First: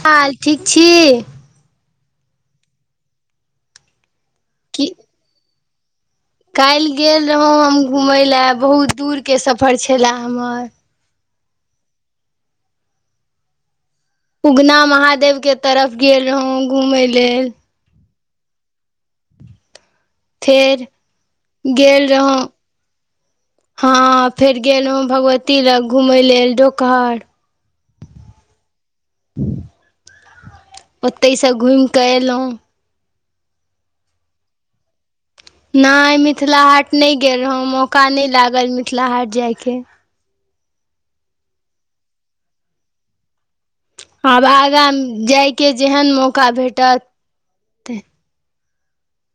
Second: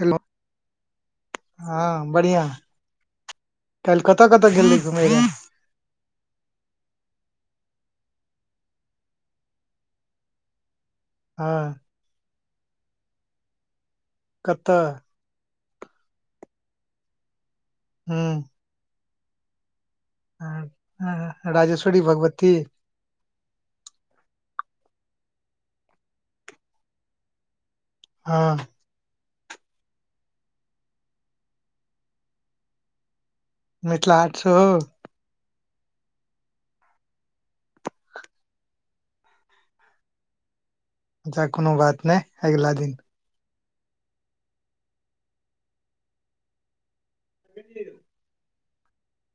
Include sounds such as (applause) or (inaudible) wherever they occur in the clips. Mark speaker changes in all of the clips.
Speaker 1: Hello
Speaker 2: हाल ठीक छी
Speaker 1: हँ बढ़िया काइल कतऽ कतऽ गेल रही
Speaker 2: की
Speaker 1: घुमय ले
Speaker 2: काल्हि गेल रहौं हम घुमय लए बहुत दूरके सफर छलए हमर
Speaker 1: हँ
Speaker 2: उगना
Speaker 1: कतऽ
Speaker 2: महादेव के तरफ गेल रहौं घुमय लेल
Speaker 1: हू हँ,
Speaker 2: फेर
Speaker 1: राजेश्वरी
Speaker 2: गेल रहौं
Speaker 1: भगवती
Speaker 2: हँ फेर गेलहुँ भगवती लग घूमय लेल डोकहर
Speaker 1: हँ
Speaker 2: ओतहि सँ घूम कऽ एलहुं
Speaker 1: मिथिला हाट से हो
Speaker 2: नए मिथिला हाट नइ गेल रहौं मौका नै लागल मिथिला हाट जायके
Speaker 1: अच्छा कोनो बात नए अगिला दिन
Speaker 2: आब आगाँ जायके जेहन मौका भेटत
Speaker 1: (inaudible)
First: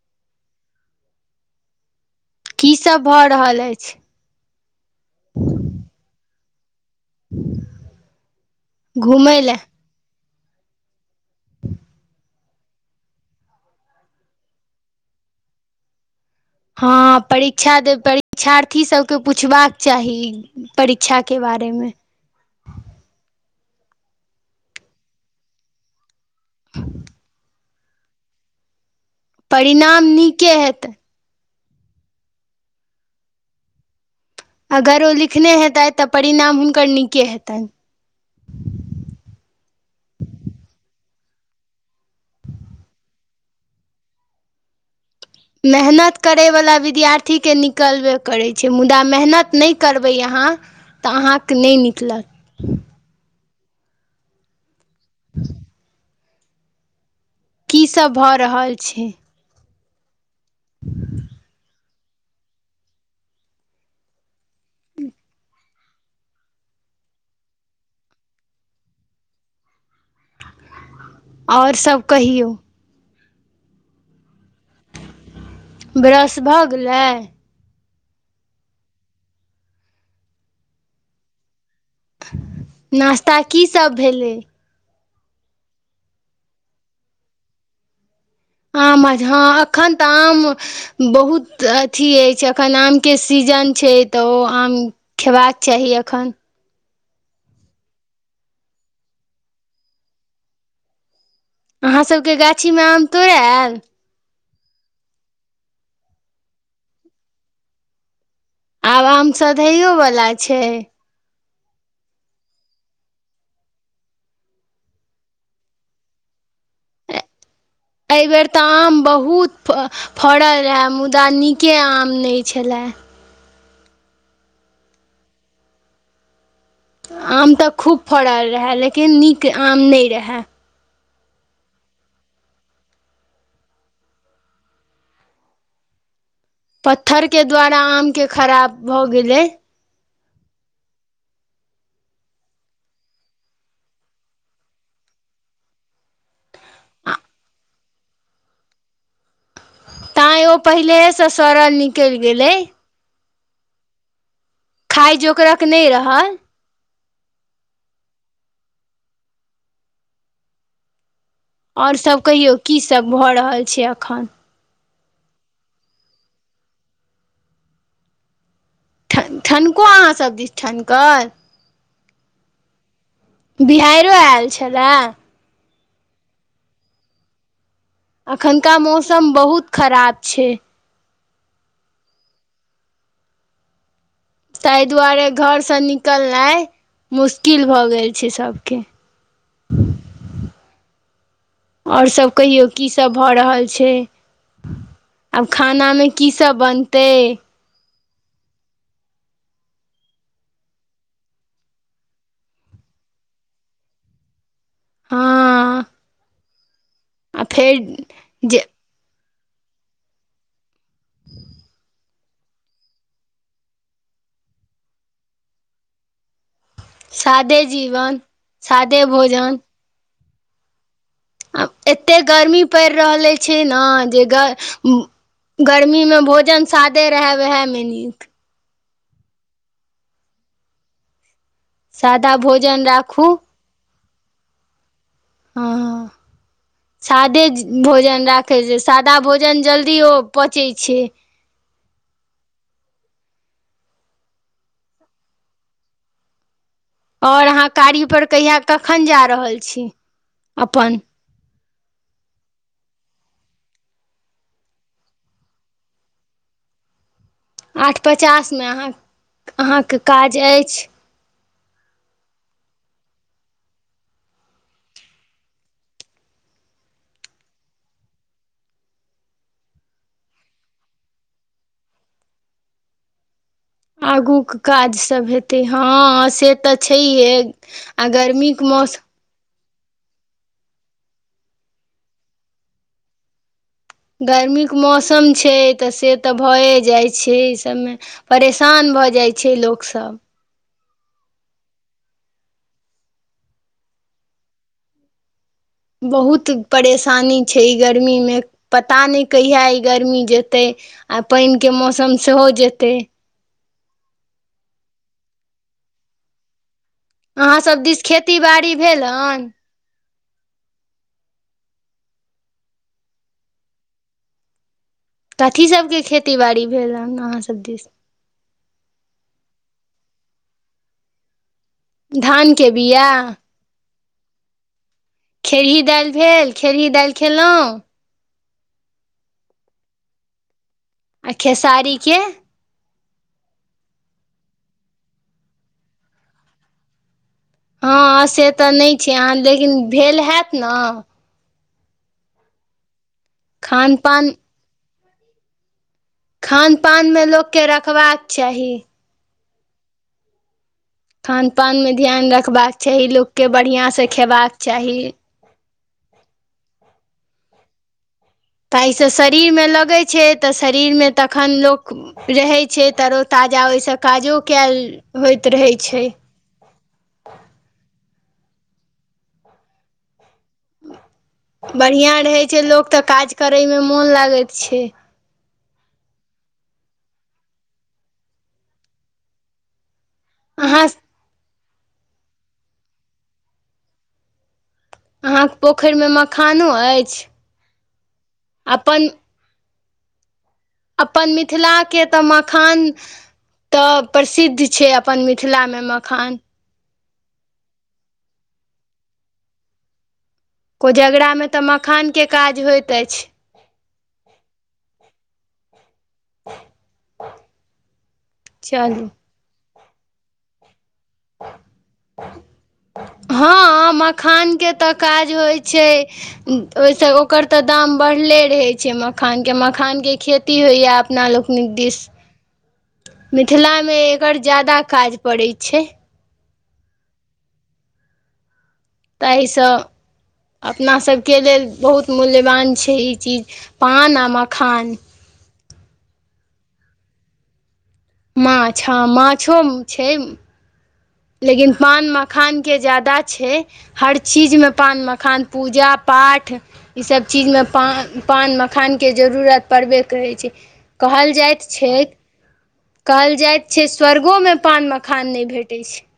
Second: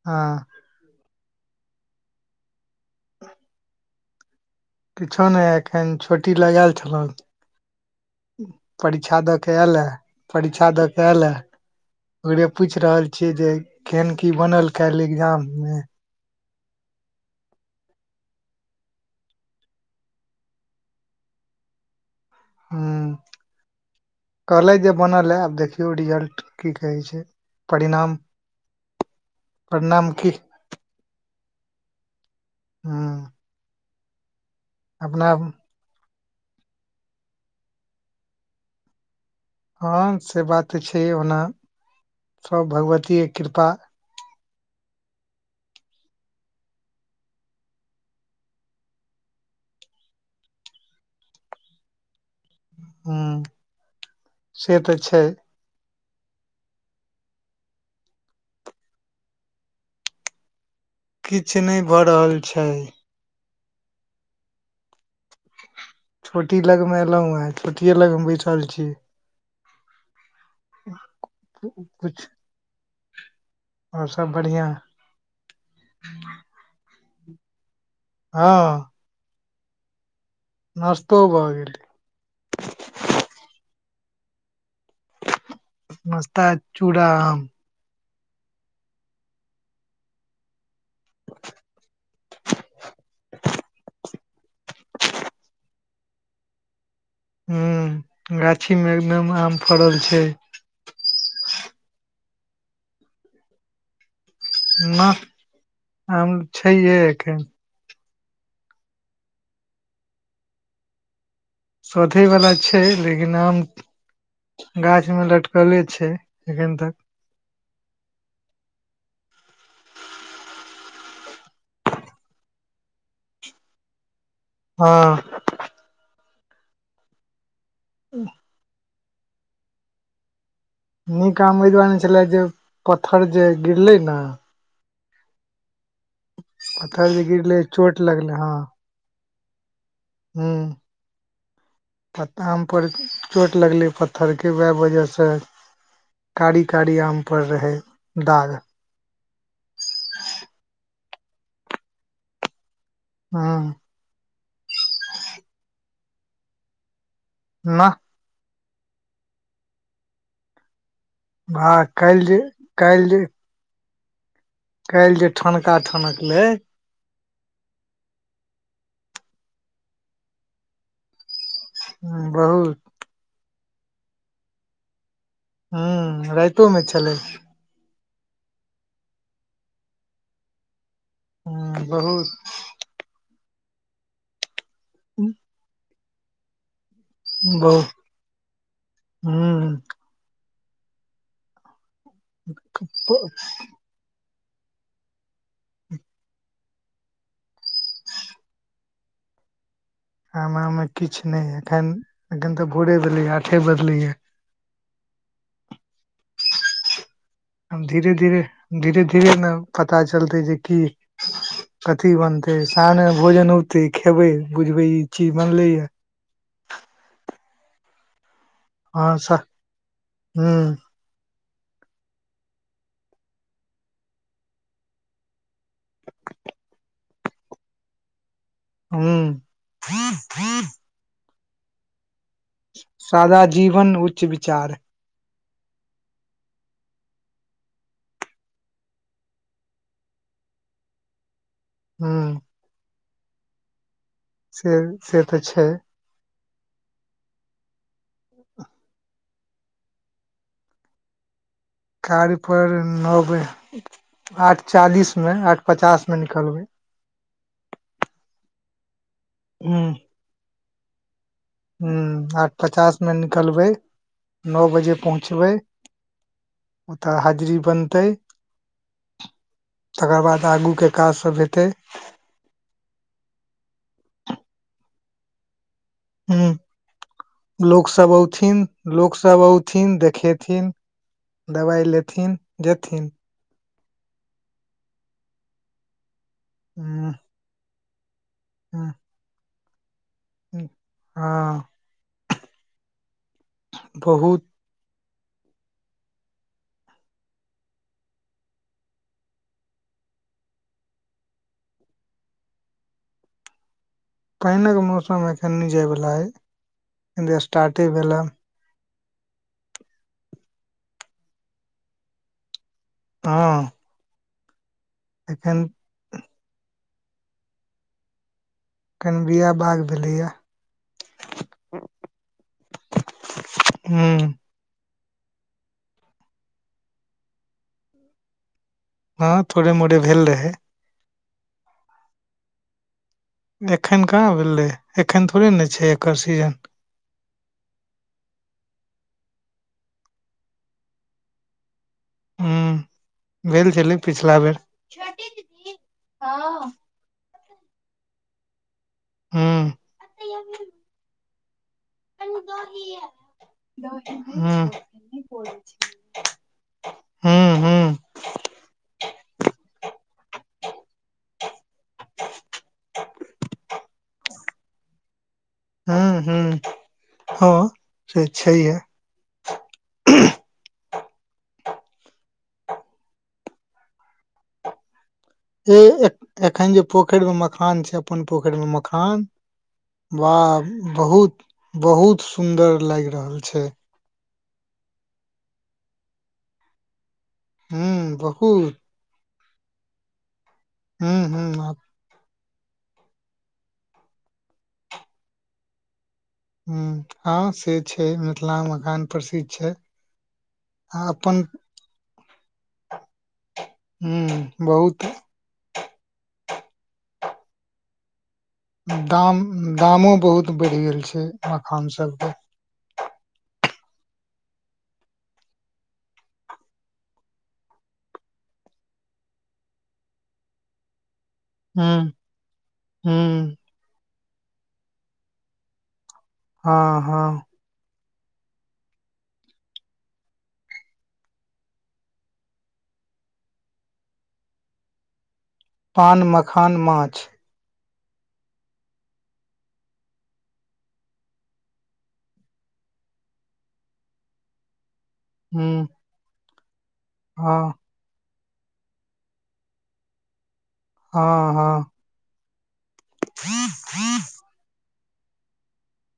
Speaker 1: हँ
Speaker 2: की सब भऽ रहल अईछ
Speaker 1: किछो नए एखन छोटी लगएयल छलहु परीक्षा दऽ
Speaker 2: घूमय
Speaker 1: क
Speaker 2: लए
Speaker 1: एयलए परीक्षा दऽ क एयलए ओरे पूइछ रहल छियै जे केहन की बनल काईल एग्जाम मे
Speaker 2: हँ परीक्षा दे परीक्षार्थी सबके पुछबाक चाही परीक्षा के बारे मे
Speaker 1: हू कहलएथ जे बनलए आब देखियौ रिजल्ट की कहै छै परिणाम
Speaker 2: परिणाम नीके हेते
Speaker 1: हँ
Speaker 2: अगर ओ लिखने हेतइथ तऽ, परिणाम हुनकर नीके हेतइन
Speaker 1: हँ से बात तऽ छै, ओना सभ भगवतीये कृपा
Speaker 2: मेहनत करयवला विद्यार्थीके निकलबे करैत छै मुदा मेहनत नइ करबै अहाँ तऽ अहाँके नेई निकलत
Speaker 1: हुं से तऽ छई।
Speaker 2: की सब भऽ रहल छै। ह
Speaker 1: किछ नय भऽ रहल छय। छोटी लग मे एलहुं हैं छोटिये लगमे बैठल छी। (inaudible)
Speaker 2: आओर सब
Speaker 1: किछ
Speaker 2: कहियौ
Speaker 1: आओर सब बढ़िआँ
Speaker 2: ब्रश भऽ गेलैय
Speaker 1: हँ नस्तो भऽ गेलैय
Speaker 2: नास्ता की सब भेलै।
Speaker 1: नस्ता चूड़ा आम
Speaker 2: आम हँ एखन तऽ आम बहुत अथी अइछ एखन आमके सीजन छइ तऽ ओ आम खेबाक चाही अखन
Speaker 1: ह गाछी में एकदम आम फड़ल छै।
Speaker 2: अहाँसभके गाछीमे आम तोड़अ आयल
Speaker 1: ना आम छइहे एखन।
Speaker 2: आब आम सधैयोवला छय।
Speaker 1: सधैवला छई, लेकिन आम गाछ में लटकले छय एखन तक
Speaker 2: एहि बेर तऽ आम बहुत फड़ल रहए मुदा नीके आम नहि छलए
Speaker 1: हँ।
Speaker 2: आम तऽ खूब फड़ल रहै लेकिन नीक आम नहि रहै।
Speaker 1: नीक आम एहि दुआरे नै छले जे पत्थर जे गिरले न। जे
Speaker 2: पत्थर के
Speaker 1: गिरले
Speaker 2: द्वारा
Speaker 1: चोट
Speaker 2: आम के
Speaker 1: लगले
Speaker 2: खराब भऽ गेलै।
Speaker 1: हूं पत्ता आम पर चोट लग लै पत्थर के वएह वजह सँ। कारी कारी आम पर रहै दाग।
Speaker 2: तैँ ओ पहिलेएसँ सड़ल निकलि गेलै।
Speaker 1: हँ।
Speaker 2: खााय जोक रक नहि रहल।
Speaker 1: नाहृऽ। भाय
Speaker 2: आओर सभ
Speaker 1: काल्हि जे
Speaker 2: कहियौ की सब भऽ रहल छै एखन।
Speaker 1: काईल जे ठनका ठनक लै।
Speaker 2: ठ ठनको अहाँ सभ दिस ठनकल।
Speaker 1: हूं बहुत।
Speaker 2: बिहाइरो आयल छलए।
Speaker 1: हूं राइतो मे छलै।
Speaker 2: अखन का मौसम बहुत खराब छै।
Speaker 1: हं बहुत।
Speaker 2: ताहि दुआरे घर सँ निकल नाइ। मुश्किल भऽ
Speaker 1: बहुत
Speaker 2: गेल छै सब के।
Speaker 1: हूँ
Speaker 2: आओर सब कहियौ की सब भऽ रहल छै। आब खाना मे की सब बनतै।
Speaker 1: खाना में किछु नहि एखन एखन तऽ भोरे भेलै ये आठे बज लै ये।
Speaker 2: हाँ।
Speaker 1: धीरे धीरे
Speaker 2: जे
Speaker 1: धीरे धीरे ने पता चलतै जे की। कथी बनतै सामने भोजन औते खेबै बुझबे ई चीज बनले ये।
Speaker 2: सादे जीवन। सादे
Speaker 1: हाँ स
Speaker 2: भोजन
Speaker 1: हूँ।
Speaker 2: एते गर्मी पड़ि रहलै छै ने जे ग। गर्मी मे भोजन सादे रहे वएहे मे नीक।
Speaker 1: हूं। ही ह (inaudible)
Speaker 2: सादा भोज।
Speaker 1: सादा जीवन उच्च विचार।।
Speaker 2: हँ सादे भोजन राखैत छै सादा भोजन जल्दी ओ पचै छै
Speaker 1: हूं। से से तऽ छै।
Speaker 2: ओर अहाँ कार्य पर कहिया कखन जा रहल छी अपन।
Speaker 1: कार्य पर नौ बजे आठ चालीस में आठ पचास में निकलबै।
Speaker 2: आठ पचास मे अहाँ अहाँ के काज अछि।
Speaker 1: ह आठ पचास मे निकलबै न बजे पहुँचबै तऽ हाजरी बनतै। तकर बाद आगू के काज सभ हेतै।
Speaker 2: आगू क काज सब हेत। ते हँ
Speaker 1: हूं
Speaker 2: से तऽ छैहे आ गरमीक मौसम।
Speaker 1: तब औथिन देखेथिन दबाइ लेथिन जेथिन।
Speaker 2: गरमीक मौसम छै तऽ से तऽ भए
Speaker 1: ह
Speaker 2: जाइ छै इ सबमे। परेशान भऽ जाइ छै लोकसब।
Speaker 1: हूँ आँ (unintelligible) बहुत।
Speaker 2: बहुत परेशानी छै ई गर्मीमे पता नइ कहिया ई गर्मी जेतै। आ पाइनके मौसम सेहो जेतै।
Speaker 1: पाइनक मौसम एखन नै जाय वला अइ।
Speaker 2: अहाँ सब दिस खेती बाड़ी भेल अन।
Speaker 1: हँ। एखन
Speaker 2: कथी सबके खेती बाड़ी भेल अन अहाँ सब दिस।
Speaker 1: कनि बिया बाग भेलैया।
Speaker 2: धानके बिया।
Speaker 1: (unintelligible) हूँ।
Speaker 2: खेड़ी दालि भेल खेड़ी दालि खेलौ।
Speaker 1: हँ थोड़े मोड़े भेल रहै।
Speaker 2: आ खेसारीके।
Speaker 1: एखन कहाँ भेलै एखन थोड़े न छै एकर सीजन।
Speaker 2: हँ से तऽ नै छै अहाँ लेकिन भेल हायत न।
Speaker 1: ह भेल
Speaker 2: खान
Speaker 1: छलै
Speaker 2: पान
Speaker 1: पिछला बेर छोटी दीदी।
Speaker 2: खानपानमे लोककेँ रखबाक चाही।
Speaker 1: हँ। (unintelligible)
Speaker 2: खानपानमे ध्यान रखबाक चाही लोककेँ बढ़िआँसे खेबाक चाही।
Speaker 1: हूँ हूँ।
Speaker 2: ताहिसँ शरीरमे लगै छै त शरीरमे तखन लोक। रहै छै तरो ताजा ओहिसँ काजो कायल होइत रहै छै।
Speaker 1: हूँ। हँ से छैहे।
Speaker 2: बढ़ियाँ रहै छै लोक त काज करयमे मोन लागैत छै।
Speaker 1: ए -एख-एखन जे पोखरिमे मखान छै अपन पोखरिमे मखान। वा
Speaker 2: अहाँ
Speaker 1: बहुत बहुत सुन्दर लागि रहल छै।
Speaker 2: अहाँक पोखरिमे मखानो अइछ।
Speaker 1: हूँ बहु।
Speaker 2: पन।
Speaker 1: हूं
Speaker 2: अपन
Speaker 1: हूं
Speaker 2: मिथिलाके। तऽ मखान तऽ प्रसिद्ध छै अपन मिथिलामे मखान।
Speaker 1: हूँ हँ से छै मिथिला मखान प्रसिद्ध छै। आ अपन
Speaker 2: कोजेगरामे तऽ मखानके काज होइत अछि।
Speaker 1: हूँ बहुत।
Speaker 2: चलू
Speaker 1: दाम दामो बहुत बढ़ि गेल छै मखान सबके।
Speaker 2: हँ मखानके तऽ काज होइ छै। ओइसँ ओकर तऽ दाम बढ़ले रहै छै मखानके मखानके खेती होइए अपना लोक। नीक
Speaker 1: हूं
Speaker 2: दिस
Speaker 1: हूं
Speaker 2: मिथिलामे एकर ज्यादा काज पड़ै छै।
Speaker 1: हँ हँ।
Speaker 2: तहिस अपनासभके लेल बहुत मूल्यवान छै ई चीज पान आ मखान।
Speaker 1: पान, मखान, माछ।
Speaker 2: माछ हँ माछो छै। लेकिन पान मखानके जादा छै। हर चीजमे पान मखान
Speaker 1: हूं
Speaker 2: पूजा पाठ ईसभ चीजमे
Speaker 1: हां
Speaker 2: पान- पान मखानके जरूरत पड़बे करै छै। कहल जाइत
Speaker 1: हां-हां
Speaker 2: छैक कहल जाइत छै स्वर्गोमे पान मखान नै भेटै छै।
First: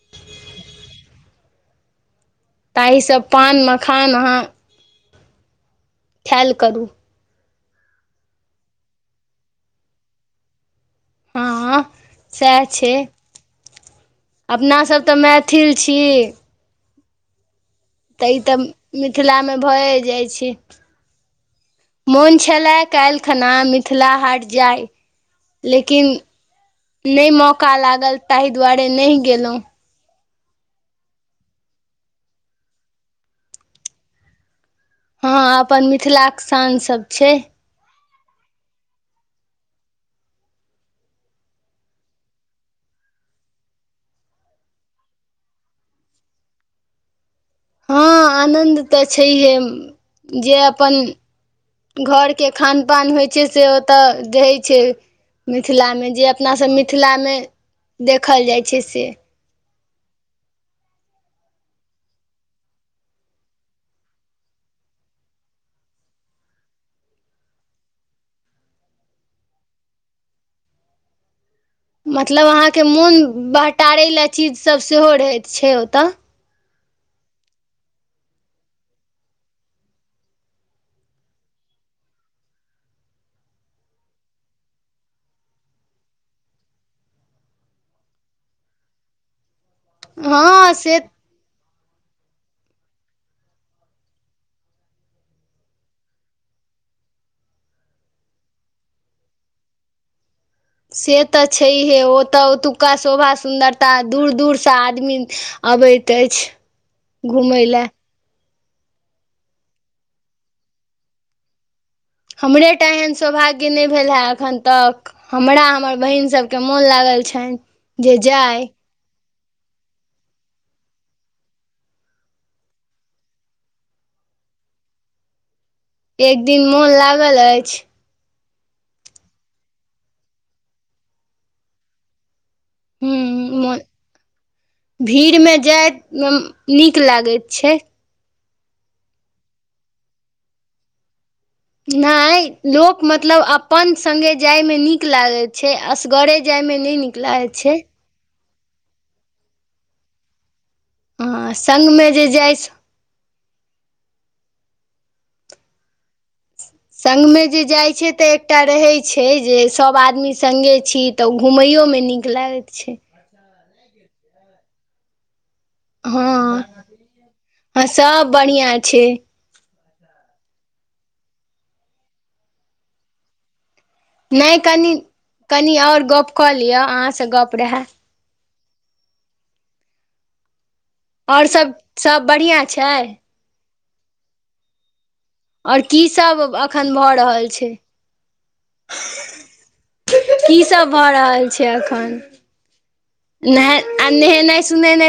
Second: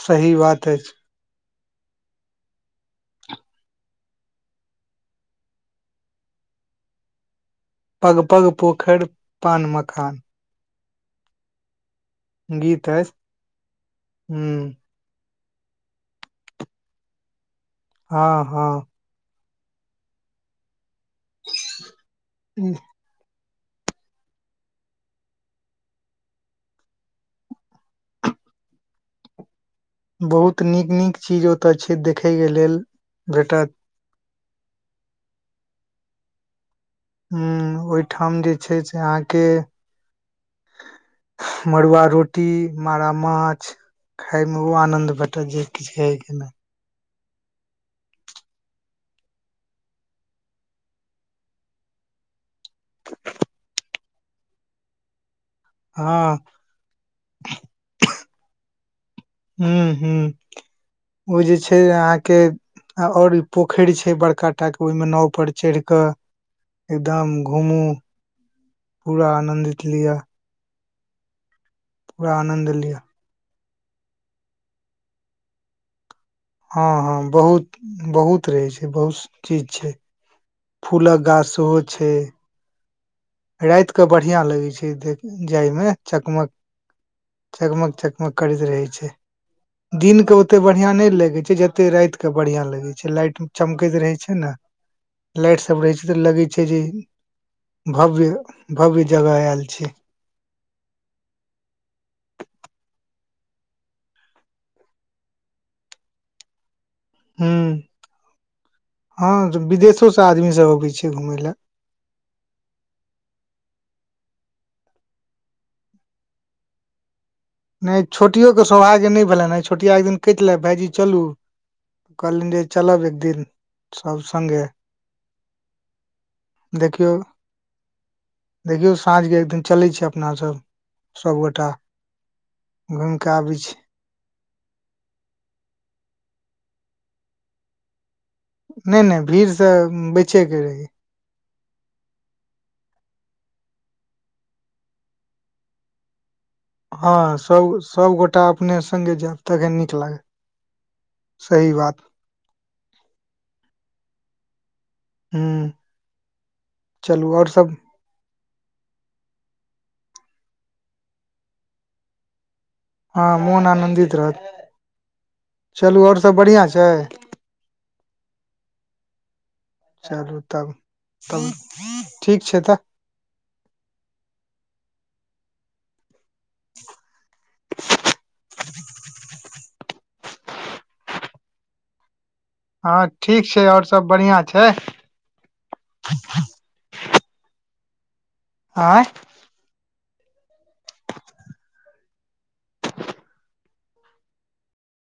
Speaker 1: सही बात ए।
Speaker 2: ताहिसँ पान मखान अहाँ खेल करू।
Speaker 1: पग- पग पोखैर पान मखान।
Speaker 2: हँ सैह
Speaker 1: गीत
Speaker 2: छै।
Speaker 1: ऐछ। हुं
Speaker 2: अपनासभ तऽ मैथिल छी। तऽ ई
Speaker 1: हँ
Speaker 2: तऽ
Speaker 1: हँ
Speaker 2: मिथिलामे भए जाइ छै। मोन छेले काइल खना मिथिला हाट जाय। लेकिन नै मौका लागल ताहि दुआरे नैह गेलउह।
Speaker 1: बहुत नीक- नीक चीज ओतय छै, देखयके लेल भेटत।
Speaker 2: हँ अपन मिथिलाक शान सब। छै
Speaker 1: हु ओहिठाम जे छै से अहाँके मरुवा रोटी मारा माछ। खाय मे ओ आनंद भेटत जे किछ कहै के नै।
Speaker 2: हँ आनन्द तऽ छैहे, जे अपन घरके खान पान होइ छै से ओत रहै छै। मिथिलामे जे
Speaker 1: हँ
Speaker 2: अपनासभ मिथिलामे देखल जाय छै, से।
Speaker 1: हू - हू ओ जे छै, अहाँके और ई पोखैर छै बड़का टाके, ओयमे नाव पर चैढ़ क एकदम घुमू पूरा आनन्दित लिय।
Speaker 2: मतलब
Speaker 1: आनंद
Speaker 2: अहाँके
Speaker 1: लिअ
Speaker 2: मोन बहटारै ले चीजसभ सेहो रहैत छै, ओत।
Speaker 1: ह - ह बहुत - बहुत रहै छै, बहुत चीज छै। फूलक गाछ सेहो छै। रैत कऽ बढ़िया लगै छै, देख जाय मे चकमक चकमक- चकमक करैत रहै छै, दिन के ओते
Speaker 2: हँ
Speaker 1: बढ़ियां
Speaker 2: से
Speaker 1: नै लगै छै। जत ओते रैत क बढ़ियां लगै छै। लाइट चमकैत रहै छै न। लाइट सब रहै छै तऽ, लगै छै जे भव्य - भव्य जगह ऐल छी।
Speaker 2: से तऽ छैइहे ओतऽ ओतुक्का शोभा सुन्दरता दूर दूरसँ आदमी अबैत ऐच्छ।
Speaker 1: (inaudible) हु, ह विदेशो स आदमी सब अबै छै घुमय ल।
Speaker 2: हमरेटा एहन सौभाग्य नै भेलेहँ एखन तक। हमरा हमर बहिन सभके मोन लागल छैन।
Speaker 1: नै, छोटियो के सौभाग्य नै भेलैनहे, छोटिया एक दिन केहै छेले भायजी चलू। कहलीयेन जे चलब एकदिन सब सगे।
Speaker 2: एक दिन मोन
Speaker 1: देखियौ
Speaker 2: लागल ऐच्छ।
Speaker 1: देखियौ, साँझके एक दिन चलै छियै अपना सब सबगोटा।
Speaker 2: हूं
Speaker 1: घुमिकऽ आबै छी।
Speaker 2: मोन भीड़मे जायमे नीक लागैत छै।
Speaker 1: नहि नहि, भीड़ से बैचे के रहै।
Speaker 2: नहि, लोक मतलब अपन संगे जायमे नीक लागै छै, असगरे जायमे नहि नीक
Speaker 1: हँ,
Speaker 2: लागैत छै
Speaker 1: सभ सभगोटा अपने सङ्गे जायब, तखन नीक लागत।
Speaker 2: हं
Speaker 1: सही बात
Speaker 2: सङ्गमे जे जाइ छै
Speaker 1: हुं।
Speaker 2: सङ्ग मे जे जाइत छै तऽ एक एकटा रहै छै जे सभ आदमी अपने सङ्गे छी त घुमैयो मे नीक लागै छै।
Speaker 1: हँ मौहन आनन्दित रहत। चलू आओर सब बढ़िआँ
Speaker 2: हँ,
Speaker 1: छै
Speaker 2: सब बढ़िआँ छै।
Speaker 1: चलू तब, ठीक छै तऽ।
Speaker 2: नहि, कनि, कनि आओर गप कऽ लिअ, अहाँसे गप रहे।
Speaker 1: (inaudible)
Speaker 2: और सब सब बढ़िया
Speaker 1: हँ, ठीक छै, आओर सब बढ़िआँ छै।
Speaker 2: आओर की सब एखन भऽ रहल छै।
Speaker 1: ऑय?
Speaker 2: की सब भऽ रहल छै एखन। आ नहेनाइ सोनेनाइ नहि